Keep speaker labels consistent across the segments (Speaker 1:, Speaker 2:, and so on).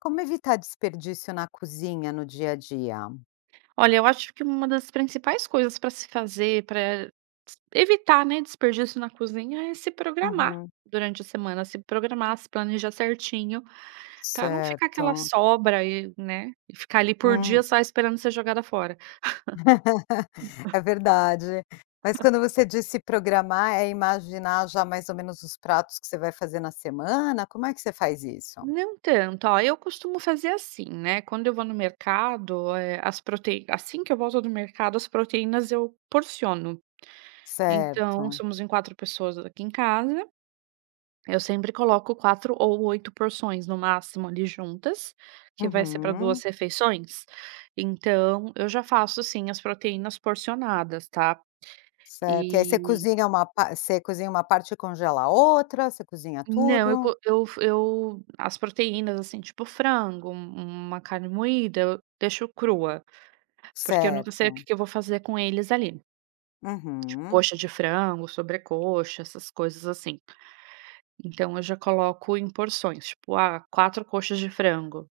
Speaker 1: Como evitar desperdício na cozinha, no dia a dia?
Speaker 2: Olha, eu acho que uma das principais coisas pra se fazer pra s evitar, né, desperdício na cozinha é se programar,
Speaker 1: Uhum.
Speaker 2: durante a semana. Se programar, se planejar certinho pra não ficar aquela
Speaker 1: Certo.
Speaker 2: sobra aí né. E ficar ali por
Speaker 1: Hum.
Speaker 2: dias só esperando ser jogada fora.
Speaker 1: É verdade. Mas quando você diz se programar é imaginar já mais ou menos os pratos que você vai fazer na semana? Como é que você faz isso?
Speaker 2: Não tanto. Ó, eu costumo fazer assim, né. Quando eu vou no mercado, eh, as proteí assim que eu volto do mercado, as proteínas, eu porciono. Então
Speaker 1: Certo.
Speaker 2: somos em 4 pessoas aqui em casa. Eu sempre coloco 4 ou 8 porções, no máximo, ali juntas, que vai ser pra 2
Speaker 1: Uhum.
Speaker 2: refeições. Então, eu já faço assim, as proteínas porcionadas, tá.
Speaker 1: Certo. E aí você
Speaker 2: E
Speaker 1: cozinha uma pa você cozinha uma parte e congela a outra você cozinha
Speaker 2: Não. Eu
Speaker 1: tudo?
Speaker 2: co eu fo eu as proteínas, assim, tipo frango, um uma carne moída eu deixo crua. Porque eu nunca sei o
Speaker 1: Certo.
Speaker 2: que que eu vou fazer com eles ali.
Speaker 1: Uhum.
Speaker 2: Coxa de frango, sobrecoxa, essas coisas assim. Então eu já coloco em porções. Tipo, ah, 4 coxas de frango.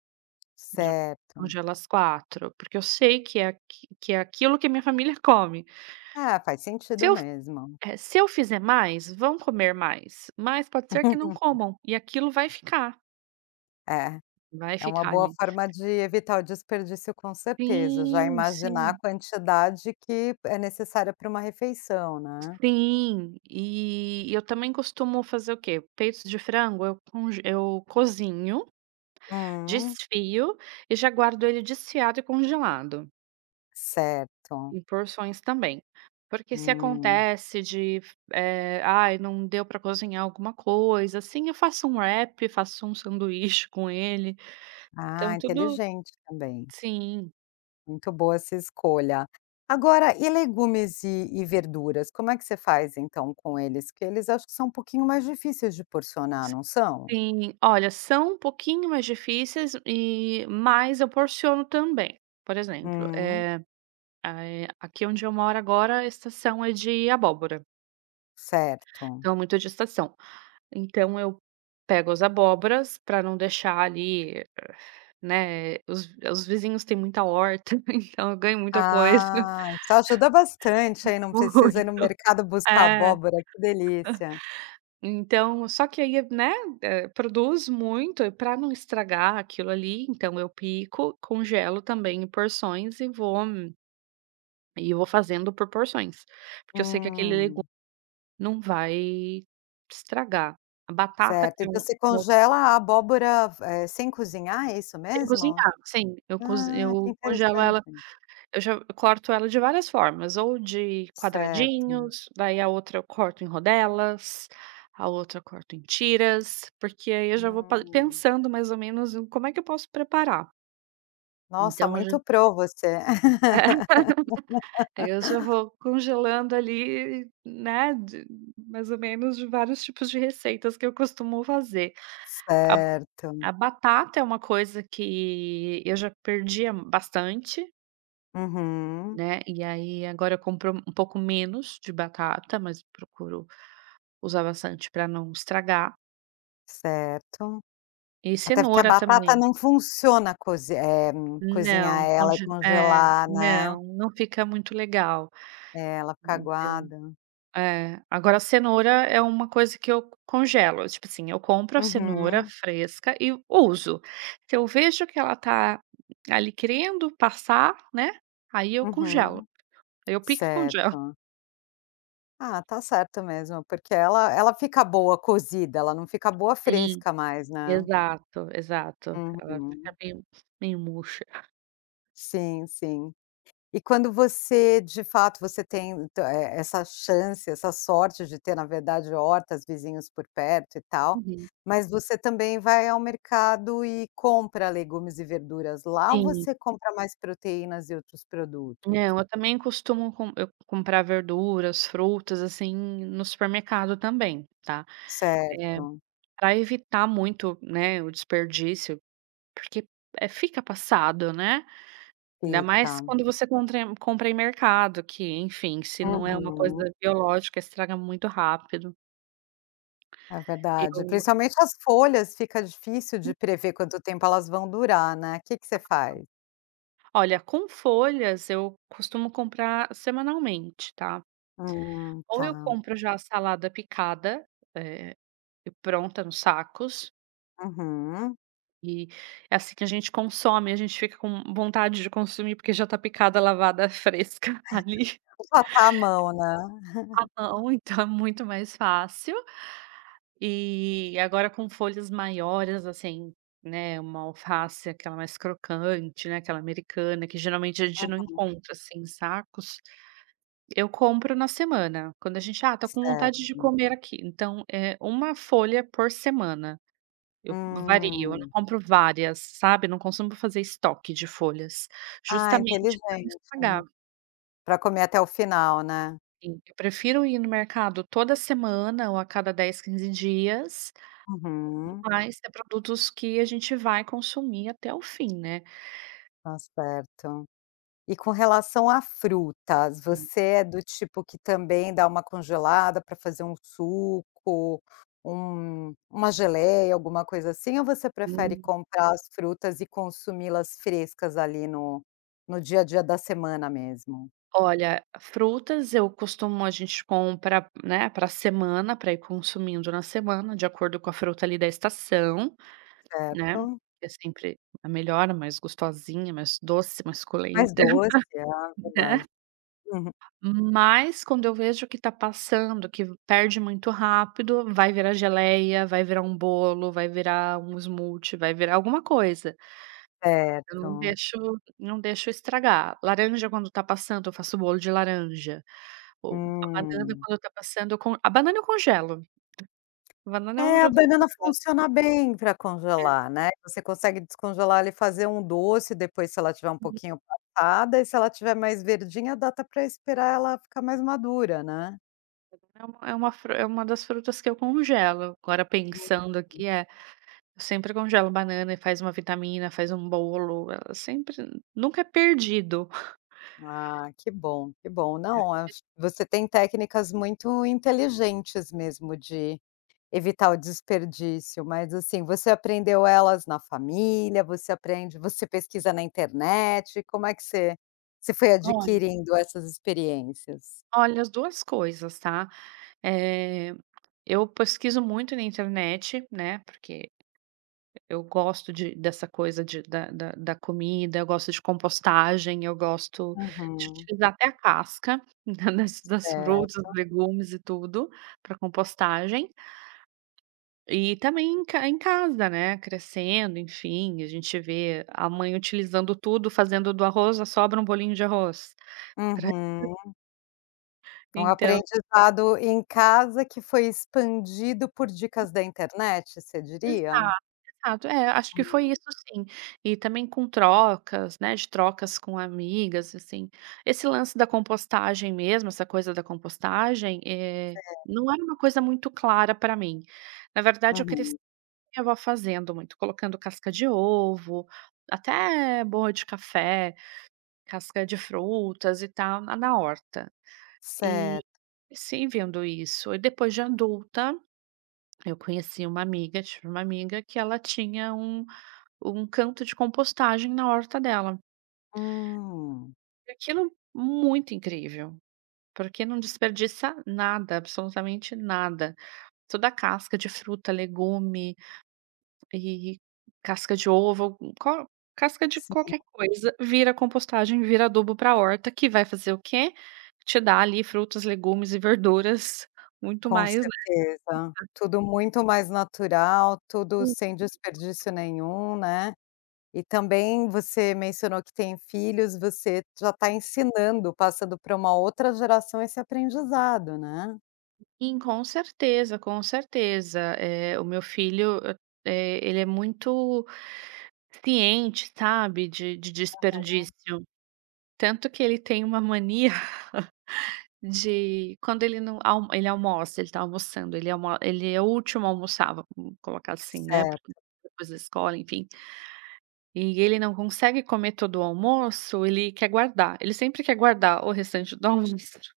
Speaker 2: Já
Speaker 1: Certo.
Speaker 2: congelo as 4. Porque eu sei que é aqu que é aquilo que a minha família come.
Speaker 1: Ah, faz
Speaker 2: Se
Speaker 1: sentido
Speaker 2: eu f
Speaker 1: mesmo.
Speaker 2: eh, se eu fizer mais, vão comer mais. Mas, pode ser que não comam e aquilo vai ficar.
Speaker 1: É.
Speaker 2: Vai
Speaker 1: É uma
Speaker 2: ficar
Speaker 1: boa
Speaker 2: ali.
Speaker 1: forma de evitar o desperdício, com certeza. Já
Speaker 2: Sim,
Speaker 1: imaginar a
Speaker 2: sim.
Speaker 1: quantidade que p é necessária pra uma refeição, né?
Speaker 2: Sim. E e eu também costumo fazer o quê? Peitos de frango, eu conge eu cozinho,
Speaker 1: Hum.
Speaker 2: desfio, e já guardo ele desfiado e congelado.
Speaker 1: Certo.
Speaker 2: Em porções também. Porque se
Speaker 1: Hum.
Speaker 2: acontece de, eh, "Ai não deu pra cozinhar alguma coisa assim" eu faço um wrap, faço um sanduíche com ele,
Speaker 1: Ah,
Speaker 2: então tudo
Speaker 1: inteligente também.
Speaker 2: sim.
Speaker 1: Muito boa essa escolha, agora e legumes e e verduras como é que você faz, então com eles, que eles acho que são um pouquinho mais difíceis de porcionar,
Speaker 2: S
Speaker 1: não são?
Speaker 2: sim olha, são um pouquinho mais difíceis e mas eu porciono também. Por exemplo,
Speaker 1: Hum.
Speaker 2: eh a eh, aqui onde eu moro agora a estação é de abóbora.
Speaker 1: Certo.
Speaker 2: Então muito é de estação. Então eu, pego as abóboras, pra não deixar ali, eh, né, os os vizinhos têm muita horta, então eu ganho muita coisa.
Speaker 1: Ah, te ajuda bastante,
Speaker 2: E
Speaker 1: aí não precisa ir no
Speaker 2: muito
Speaker 1: mercado buscar
Speaker 2: É,
Speaker 1: abóbora que delícia.
Speaker 2: Então só que aí né, produz muito e pra não estragar aquilo ali, então eu pico, congelo também em porções e vou e vou fazendo por porções. Porque eu sei que aquele legu
Speaker 1: Hum.
Speaker 2: não vai estragar. A batata
Speaker 1: Certo
Speaker 2: que
Speaker 1: então
Speaker 2: eu
Speaker 1: você
Speaker 2: que eu
Speaker 1: congela a abóbora ve eh, sem cozinhar é isso
Speaker 2: Sem
Speaker 1: mesmo?
Speaker 2: cozinhar, sim, eu cozi
Speaker 1: Ah que
Speaker 2: eu congelo
Speaker 1: interessante.
Speaker 2: ela eu já eu corto ela de várias formas, ou de
Speaker 1: Certo.
Speaker 2: quadradinhos, daí a outra eu corto em rodelas, a outra eu corto em tiras, porque aí eu já vou pa
Speaker 1: Hum.
Speaker 2: pensando mais ou menos em como é que eu posso preparar.
Speaker 1: Nossa,
Speaker 2: Então eu já
Speaker 1: muito pro você.
Speaker 2: daí eu já vou congelando ali, né, de mais ou menos de vários tipos de receitas que eu costumo fazer. A b
Speaker 1: Certo.
Speaker 2: a batata é uma coisa que eu já perdia bastante
Speaker 1: Uhum.
Speaker 2: né. E aí agora eu compro um pouco menos de batata, mas procuro usar bastante pra não estragar.
Speaker 1: Certo.
Speaker 2: E
Speaker 1: Até porque a
Speaker 2: cenoura
Speaker 1: batata
Speaker 2: também.
Speaker 1: não funciona cozi eh, cozinhar
Speaker 2: Não,
Speaker 1: ela e
Speaker 2: conge é,
Speaker 1: congelar, né.
Speaker 2: não, não fica muito legal.
Speaker 1: É ela ficar
Speaker 2: Então,
Speaker 1: aguada.
Speaker 2: é. Agora cenoura é uma coisa que eu congelo, tipo assim, eu compro a cenoura
Speaker 1: Uhum.
Speaker 2: fresca e uso. Se eu vejo que ela tá, ali querendo passar né, aí eu congelo.
Speaker 1: Uhum.
Speaker 2: Aí eu pico e congelo.
Speaker 1: Certo. Ah, tá certo mesmo porque ela ela fica boa cozida, ela não fica boa
Speaker 2: Sim.
Speaker 1: fresca mais, né.
Speaker 2: Exato, exato ela fica
Speaker 1: Uhum.
Speaker 2: meio meio murcha.
Speaker 1: Sim, sim. E quando você de fato você tem é é essa chance, essa sorte de ter na verdade hortas, vizinhos por perto e tal,
Speaker 2: Uhum.
Speaker 1: mas você também vai ao mercado e compra legumes e verduras lá ou
Speaker 2: Sim.
Speaker 1: você compra mais proteínas e outros produtos?
Speaker 2: Não, eu também costumo com eu comprar verduras, frutas assim no supermercado também, tá. Eh,
Speaker 1: Certo.
Speaker 2: pra evitar muito, né, o desperdício, porque, eh, fica passado né. Ainda mais
Speaker 1: Fica.
Speaker 2: quando você contra compra em mercado que enfim, se não é uma
Speaker 1: Uhum.
Speaker 2: coisa biológica estraga muito rápido.
Speaker 1: É verdade,
Speaker 2: Eu
Speaker 1: principalmente as folhas, fica difícil de
Speaker 2: [unintelligible]
Speaker 1: prever quanto tempo elas vão durar, né, que que você
Speaker 2: [unintelligible]
Speaker 1: faz?
Speaker 2: Olha com folhas eu costumo comprar semanalmente tá.
Speaker 1: Hum,
Speaker 2: Ou eu
Speaker 1: tá.
Speaker 2: compro já a salada picada ,eh, e pronta nos sacos.
Speaker 1: Uhum.
Speaker 2: E, é assim que a gente consome e a gente fica com vontade de consumir, porque já tá picada, lavada, fresca ali.
Speaker 1: Já tá a mão, né.
Speaker 2: A mão, então, é muito mais fácil. E, agora com folhas maiores assim, né, uma alface, aquela mais crocante, né, aquela americana que geralmente a gente não
Speaker 1: Uhum.
Speaker 2: encontra assim em sacos, eu compro na semana. Quando a gente: ah, tô com vontade de
Speaker 1: Certo.
Speaker 2: comer aqui, então é uma folha por semana. Eu vario, eu não
Speaker 1: Hum.
Speaker 2: compro várias, sabe, não costumo fazer estoque de folhas,
Speaker 1: Ah, inteligente,
Speaker 2: justamente pra não
Speaker 1: né,
Speaker 2: estragar.
Speaker 1: pra comer até o final, né.
Speaker 2: Em eu prefiro ir no mercado toda semana ou a cada 10, 15 dias,
Speaker 1: Uhum.
Speaker 2: mas é produtos que a gente vai consumir até o fim, né.
Speaker 1: Tá certo, e com relação a frutas, você é do tipo que também dá uma congelada para fazer um suco, um uma geleia, alguma coisa assim, ou você prefere
Speaker 2: Hum.
Speaker 1: comprar as frutas e consumi-las frescas ali no no dia a dia da semana mesmo?
Speaker 2: Olha, frutas eu costumo a gente compra, né, pra semana, pra ir consumindo na semana de acordo com a fruta ali da estação, né,
Speaker 1: Certo.
Speaker 2: é sempre a melhor, a mais gostosinha, mais doce, mais suculenta,
Speaker 1: Mais doce, ah,
Speaker 2: né.
Speaker 1: verdade. Uhum.
Speaker 2: Mas, quando eu vejo que está passando, que perde muito rápido, vai virar geleia, vai virar um bolo, vai virar um smoothie, vai virar alguma coisa. Eu não
Speaker 1: Certo.
Speaker 2: deixo não deixo estragar. Laranja, quando tá passando, eu faço bolo de laranja, ou a banana,
Speaker 1: Hum.
Speaker 2: quando está passando, eu con a banana eu congelo. A banana é
Speaker 1: É, a banana
Speaker 2: [unintelligible]
Speaker 1: funciona bem pra
Speaker 2: É.
Speaker 1: congelar, né. Você consegue descongelar ali e fazer um doce depois se ela estiver um
Speaker 2: [unintelligible]
Speaker 1: pouquinho passada, e se ela estiver mais verdinha dá até pra esperar ela ficar mais madura, né.
Speaker 2: Então é uma fru é uma das frutas que eu congelo, agora
Speaker 1: Uhum.
Speaker 2: pensando aqui, é. Eu sempre congelo banana e faz uma vitamina, faz uma bolo, ela sempre nunca é perdido.
Speaker 1: Ah, que bom, que bom. Não,
Speaker 2: [unintelligible]
Speaker 1: ach você tem técnicas muito inteligentes, mesmo, de evitar o desperdício. Mas, assim, você aprendeu elas na família? Você aprende você pesquisa na internet, como é que você você foi
Speaker 2: Olha
Speaker 1: adquirindo essas experiências?
Speaker 2: Olha, as duas coisas, tá? Eh, eu pesquiso muito na internet, né, porque eu gosto de dessa coisa de da da da comida, eu gosto de compostagem, eu gosto de
Speaker 1: Uhum.
Speaker 2: utilizar até a casca da da das frutas, dos
Speaker 1: Certo.
Speaker 2: legumes e tudo, pra compostagem. E também em ca em casa, né, crescendo, enfim. A gente vê a mãe utilizando tudo, fazendo do arroz, a sobra, um bolinho de arroz pra [unintelligible]
Speaker 1: Uhum. Um
Speaker 2: Então
Speaker 1: aprendizado em casa que foi expandido por dicas da internet, você diria?
Speaker 2: Exato, exato. É, acho que
Speaker 1: Hum.
Speaker 2: foi isso sim. E também com trocas, né, de trocas com amigas, assim. Esse lance da compostagem mesmo, essa coisa da compostagem, eh,
Speaker 1: É.
Speaker 2: não era uma coisa muito clara pra mim. Na verdade eu cresci
Speaker 1: Uhum.
Speaker 2: minha vó fazendo muito, colocando casca de ovo, até borra de café, casca de frutas e tal, na na horta. E
Speaker 1: Certo.
Speaker 2: sim, vendo isso. E depois de adulta, eu conheci uma amiga, tive uma amiga, que ela tinha um um canto de compostagem na horta dela.
Speaker 1: Hum.
Speaker 2: E aquilo muito incrível. Porque não desperdiça nada, absolutamente nada. Toda casca de fruta, legume e casca de ovo, co casca de
Speaker 1: Sim.
Speaker 2: qualquer coisa, vira compostagem, vira adubo pra horta, que vai fazer o quê? Te dar, ali, frutas, legumes e verduras, muito
Speaker 1: Com
Speaker 2: mais, né,
Speaker 1: certeza. Tudo
Speaker 2: [unintelligible]
Speaker 1: muito mais natural, tudo sem
Speaker 2: [unintelligible]
Speaker 1: desperdício nenhum, né? E, também, você mencionou que tem filhos. Você já tá ensinando, passando pra uma outra geração esse aprendizado, né?
Speaker 2: Sim, com certeza, com certeza. Eh, o meu filho, eh, ele é muito ciente, sabe, de de
Speaker 1: Aham.
Speaker 2: desperdício. Tanto que ele tem uma mania, de quando ele não al ele almoça, ele tá almoçando ele almo ele é o último a almoçar, vamos colocar assim, né, porque
Speaker 1: Certo.
Speaker 2: depois da escola, enfim e ele não consegue comer todo o almoço, ele quer guardar. Ele sempre quer guardar o restante do almoço.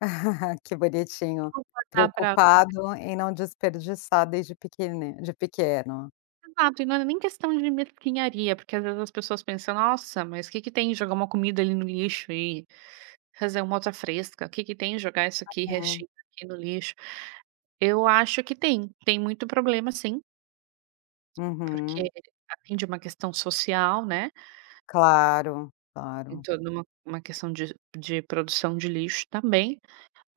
Speaker 1: Que bonitinho.
Speaker 2: Vou contar pra você.
Speaker 1: Preocupado em não desperdiçar desde pequene de pequeno.
Speaker 2: Exato. E não era nem questão de mesquinharia, porque, às vezes, as pessoas pensam: "Nossa, mas que que tem jogar uma comida ali no lixo e fazer uma outra fresca? Que que tem jogar isso aqui
Speaker 1: Uhum.
Speaker 2: restinho aqui no lixo?" Eu acho que tem. Tem muito problema, sim. Porque
Speaker 1: Uhum.
Speaker 2: atende uma questão social, né.
Speaker 1: Claro.
Speaker 2: Tem
Speaker 1: Claro.
Speaker 2: toda uma uma questão de de produção de lixo também.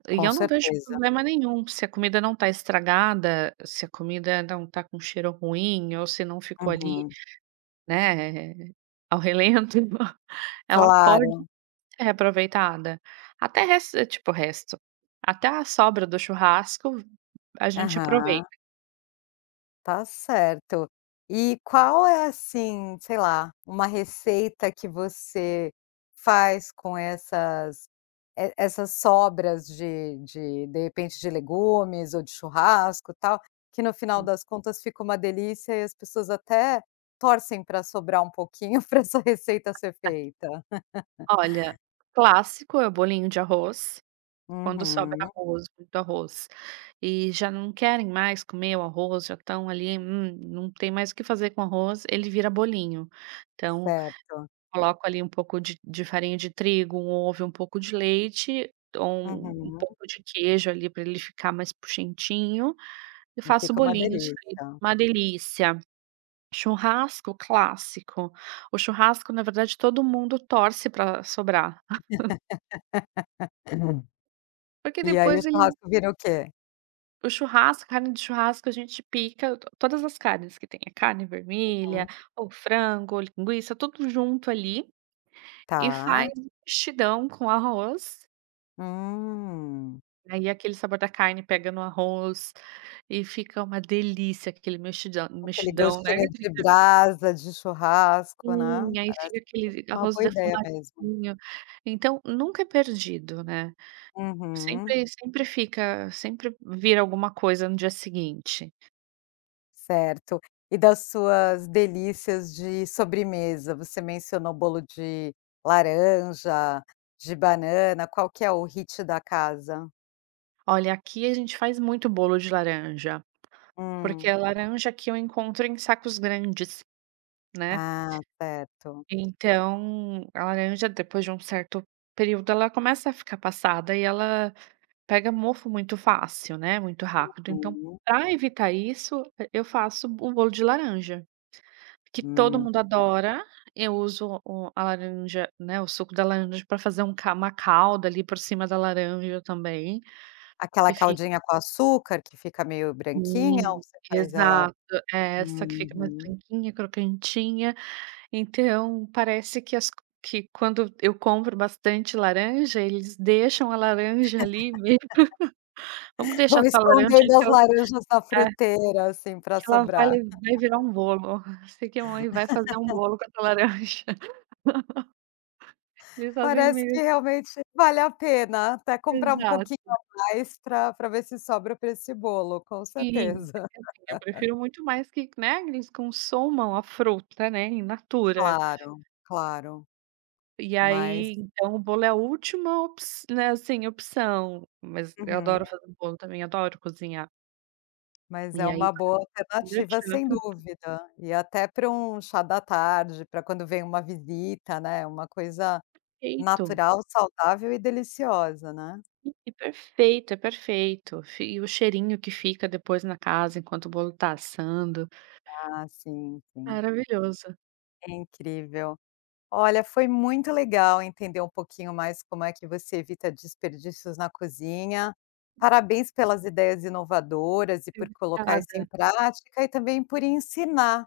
Speaker 2: E
Speaker 1: Com
Speaker 2: eu não vejo
Speaker 1: certeza.
Speaker 2: problema nenhum. Se a comida não tá estragada, se a comida não tá com cheiro ruim ou se não ficou ali,
Speaker 1: Uhum.
Speaker 2: né, ao relento, então, ela pode
Speaker 1: Claro!
Speaker 2: ser reaproveitada. Até resto eh, tipo, resto até a sobra do churrasco a gente
Speaker 1: Aham.
Speaker 2: aproveita.
Speaker 1: Tá certo. E qual é, assim, sei lá, uma receita que você faz com essas e essas sobras de de de repente de legumes ou de churrasco, tal, que no final
Speaker 2: Hum.
Speaker 1: das contas, fica uma delícia e as pessoas até torcem pra sobrar um pouquinho pra essa receita ser feita?
Speaker 2: Olha, clássico é o bolinho de arroz. Quando sobra
Speaker 1: Uhum.
Speaker 2: arroz, muito arroz, e já não querem mais comer o arroz, já estão ali hum, não tem mais o que fazer com o arroz, ele vira bolinho. Então,
Speaker 1: Certo.
Speaker 2: coloco ali um pouco de de farinha de trigo, um ovo e um pouco de leite, ou um um
Speaker 1: Uhum.
Speaker 2: pouco de queijo, ali, pra ele ficar mais puxentinho, e
Speaker 1: E
Speaker 2: faço
Speaker 1: fica uma
Speaker 2: bolinhos. Fica
Speaker 1: delícia?
Speaker 2: uma delícia. Churrasco, clássico. O churrasco, na verdade, todo mundo torce pra sobrar. Porque
Speaker 1: E aí o
Speaker 2: depois ele
Speaker 1: churrasco vira o quê?
Speaker 2: O churrasco carne de churrasco, a gente pica t todas as carnes que tem. Carne vermelha
Speaker 1: Uhum.
Speaker 2: ou frango ou linguiça, tudo junto ali, e faz
Speaker 1: Tá.
Speaker 2: um mexidão com arroz.
Speaker 1: Hum.
Speaker 2: Aí aquele sabor da carne pega no arroz e fica uma delícia aquele mexidão
Speaker 1: Aquele
Speaker 2: mexidão, né.
Speaker 1: gostinho de
Speaker 2: [unintelligible]
Speaker 1: brasa, de churrasco, né.
Speaker 2: Sim. Aí
Speaker 1: Parece
Speaker 2: fica
Speaker 1: que
Speaker 2: aquele v
Speaker 1: é uma
Speaker 2: arroz
Speaker 1: boa ideia mesmo.
Speaker 2: defumadinho. Então, nunca é perdido, né.
Speaker 1: Uhum.
Speaker 2: Sempre sempre fica sempre vira alguma coisa no dia seguinte.
Speaker 1: Certo. E das suas delícias de sobremesa, você mencionou bolo de laranja, de banana, qual que é o hit da casa?
Speaker 2: Olha, aqui a gente faz muito bolo de laranja. Porque
Speaker 1: Hum.
Speaker 2: a laranja aqui, eu encontro em sacos grandes, né.
Speaker 1: Ah, certo.
Speaker 2: Então, a laranja, depois de um certo período, ela começa a ficar passada, e ela pega mofo muito fácil, né, muito rápido. Então,
Speaker 1: Uhum.
Speaker 2: pra evitar isso, e eu faço o bolo de laranja, que todo
Speaker 1: Hum,
Speaker 2: mundo
Speaker 1: tá.
Speaker 2: adora. Eu uso o a laranja, né, o suco da laranja pra fazer um ca uma calda ali por cima da laranja também,
Speaker 1: Aquela
Speaker 2: que fi
Speaker 1: caldinha com açúcar, que fica meio branquinha? Ou
Speaker 2: Sim,
Speaker 1: você faz ela
Speaker 2: exato. É essa que fica mais
Speaker 1: uhum.
Speaker 2: branquinha, crocantinha. Então parece que as que quando eu compro bastante laranja, eles deixam a laranja ali me "Vamos deixar
Speaker 1: "Vou
Speaker 2: essa laranja
Speaker 1: esconder minhas
Speaker 2: que eu"
Speaker 1: laranjas na
Speaker 2: é.
Speaker 1: fruteira, assim, pra
Speaker 2: "que ela vai
Speaker 1: sobrar."
Speaker 2: vai virar um bolo. Ó, eu sei que a mãe vai fazer um bolo com essa laranja". Eles fazem
Speaker 1: Parece que
Speaker 2: me
Speaker 1: realmente vale a pena, até comprar um pouquinho
Speaker 2: Exato.
Speaker 1: a mais pra pra ver se sobra para esse bolo, com
Speaker 2: Sim.
Speaker 1: certeza.
Speaker 2: Porque, assim, eu prefiro muito mais que né, eles consumam a fruta, né, in natura.
Speaker 1: Claro, claro.
Speaker 2: E
Speaker 1: Mas
Speaker 2: aí, então o bolo é a última opç né, assim, opção. Mas eu
Speaker 1: Uhum.
Speaker 2: adoro fazer bolo também, adoro cozinhar.
Speaker 1: Mas é
Speaker 2: E
Speaker 1: uma
Speaker 2: aí
Speaker 1: boa alternativa, sem
Speaker 2: [unintelligible]
Speaker 1: dúvida. E até pra um chá da tarde, pra quando vem uma visita, né, uma coisa
Speaker 2: Perfeito.
Speaker 1: natural, saudável e deliciosa, né.
Speaker 2: Hum, que perfeito, é perfeito. Fi e o cheirinho que fica depois na casa, enquanto o bolo tá assando.
Speaker 1: Ah, sim, sim.
Speaker 2: Maravilhoso.
Speaker 1: Incrível. Olha, foi muito legal entender um pouquinho mais como é que você evita desperdícios na cozinha. Parabéns pelas ideias inovadoras e por colocar isso em
Speaker 2: Obrigada.
Speaker 1: prática, e também por ensinar,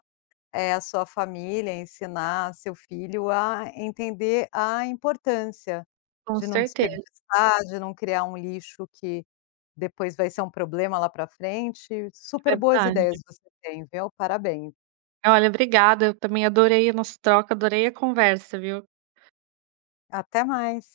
Speaker 1: eh, a sua família, ensinar seu filho a entender a importância
Speaker 2: Com
Speaker 1: de não
Speaker 2: certeza.
Speaker 1: desperdiçar, de não criar um lixo que depois vai ser um problema lá para frente. Super boas ideias
Speaker 2: Verdade.
Speaker 1: você tem, viu, parabéns.
Speaker 2: Olha, obrigada. Eu também adorei a nossa troca, adorei a conversa, viu.
Speaker 1: Até mais.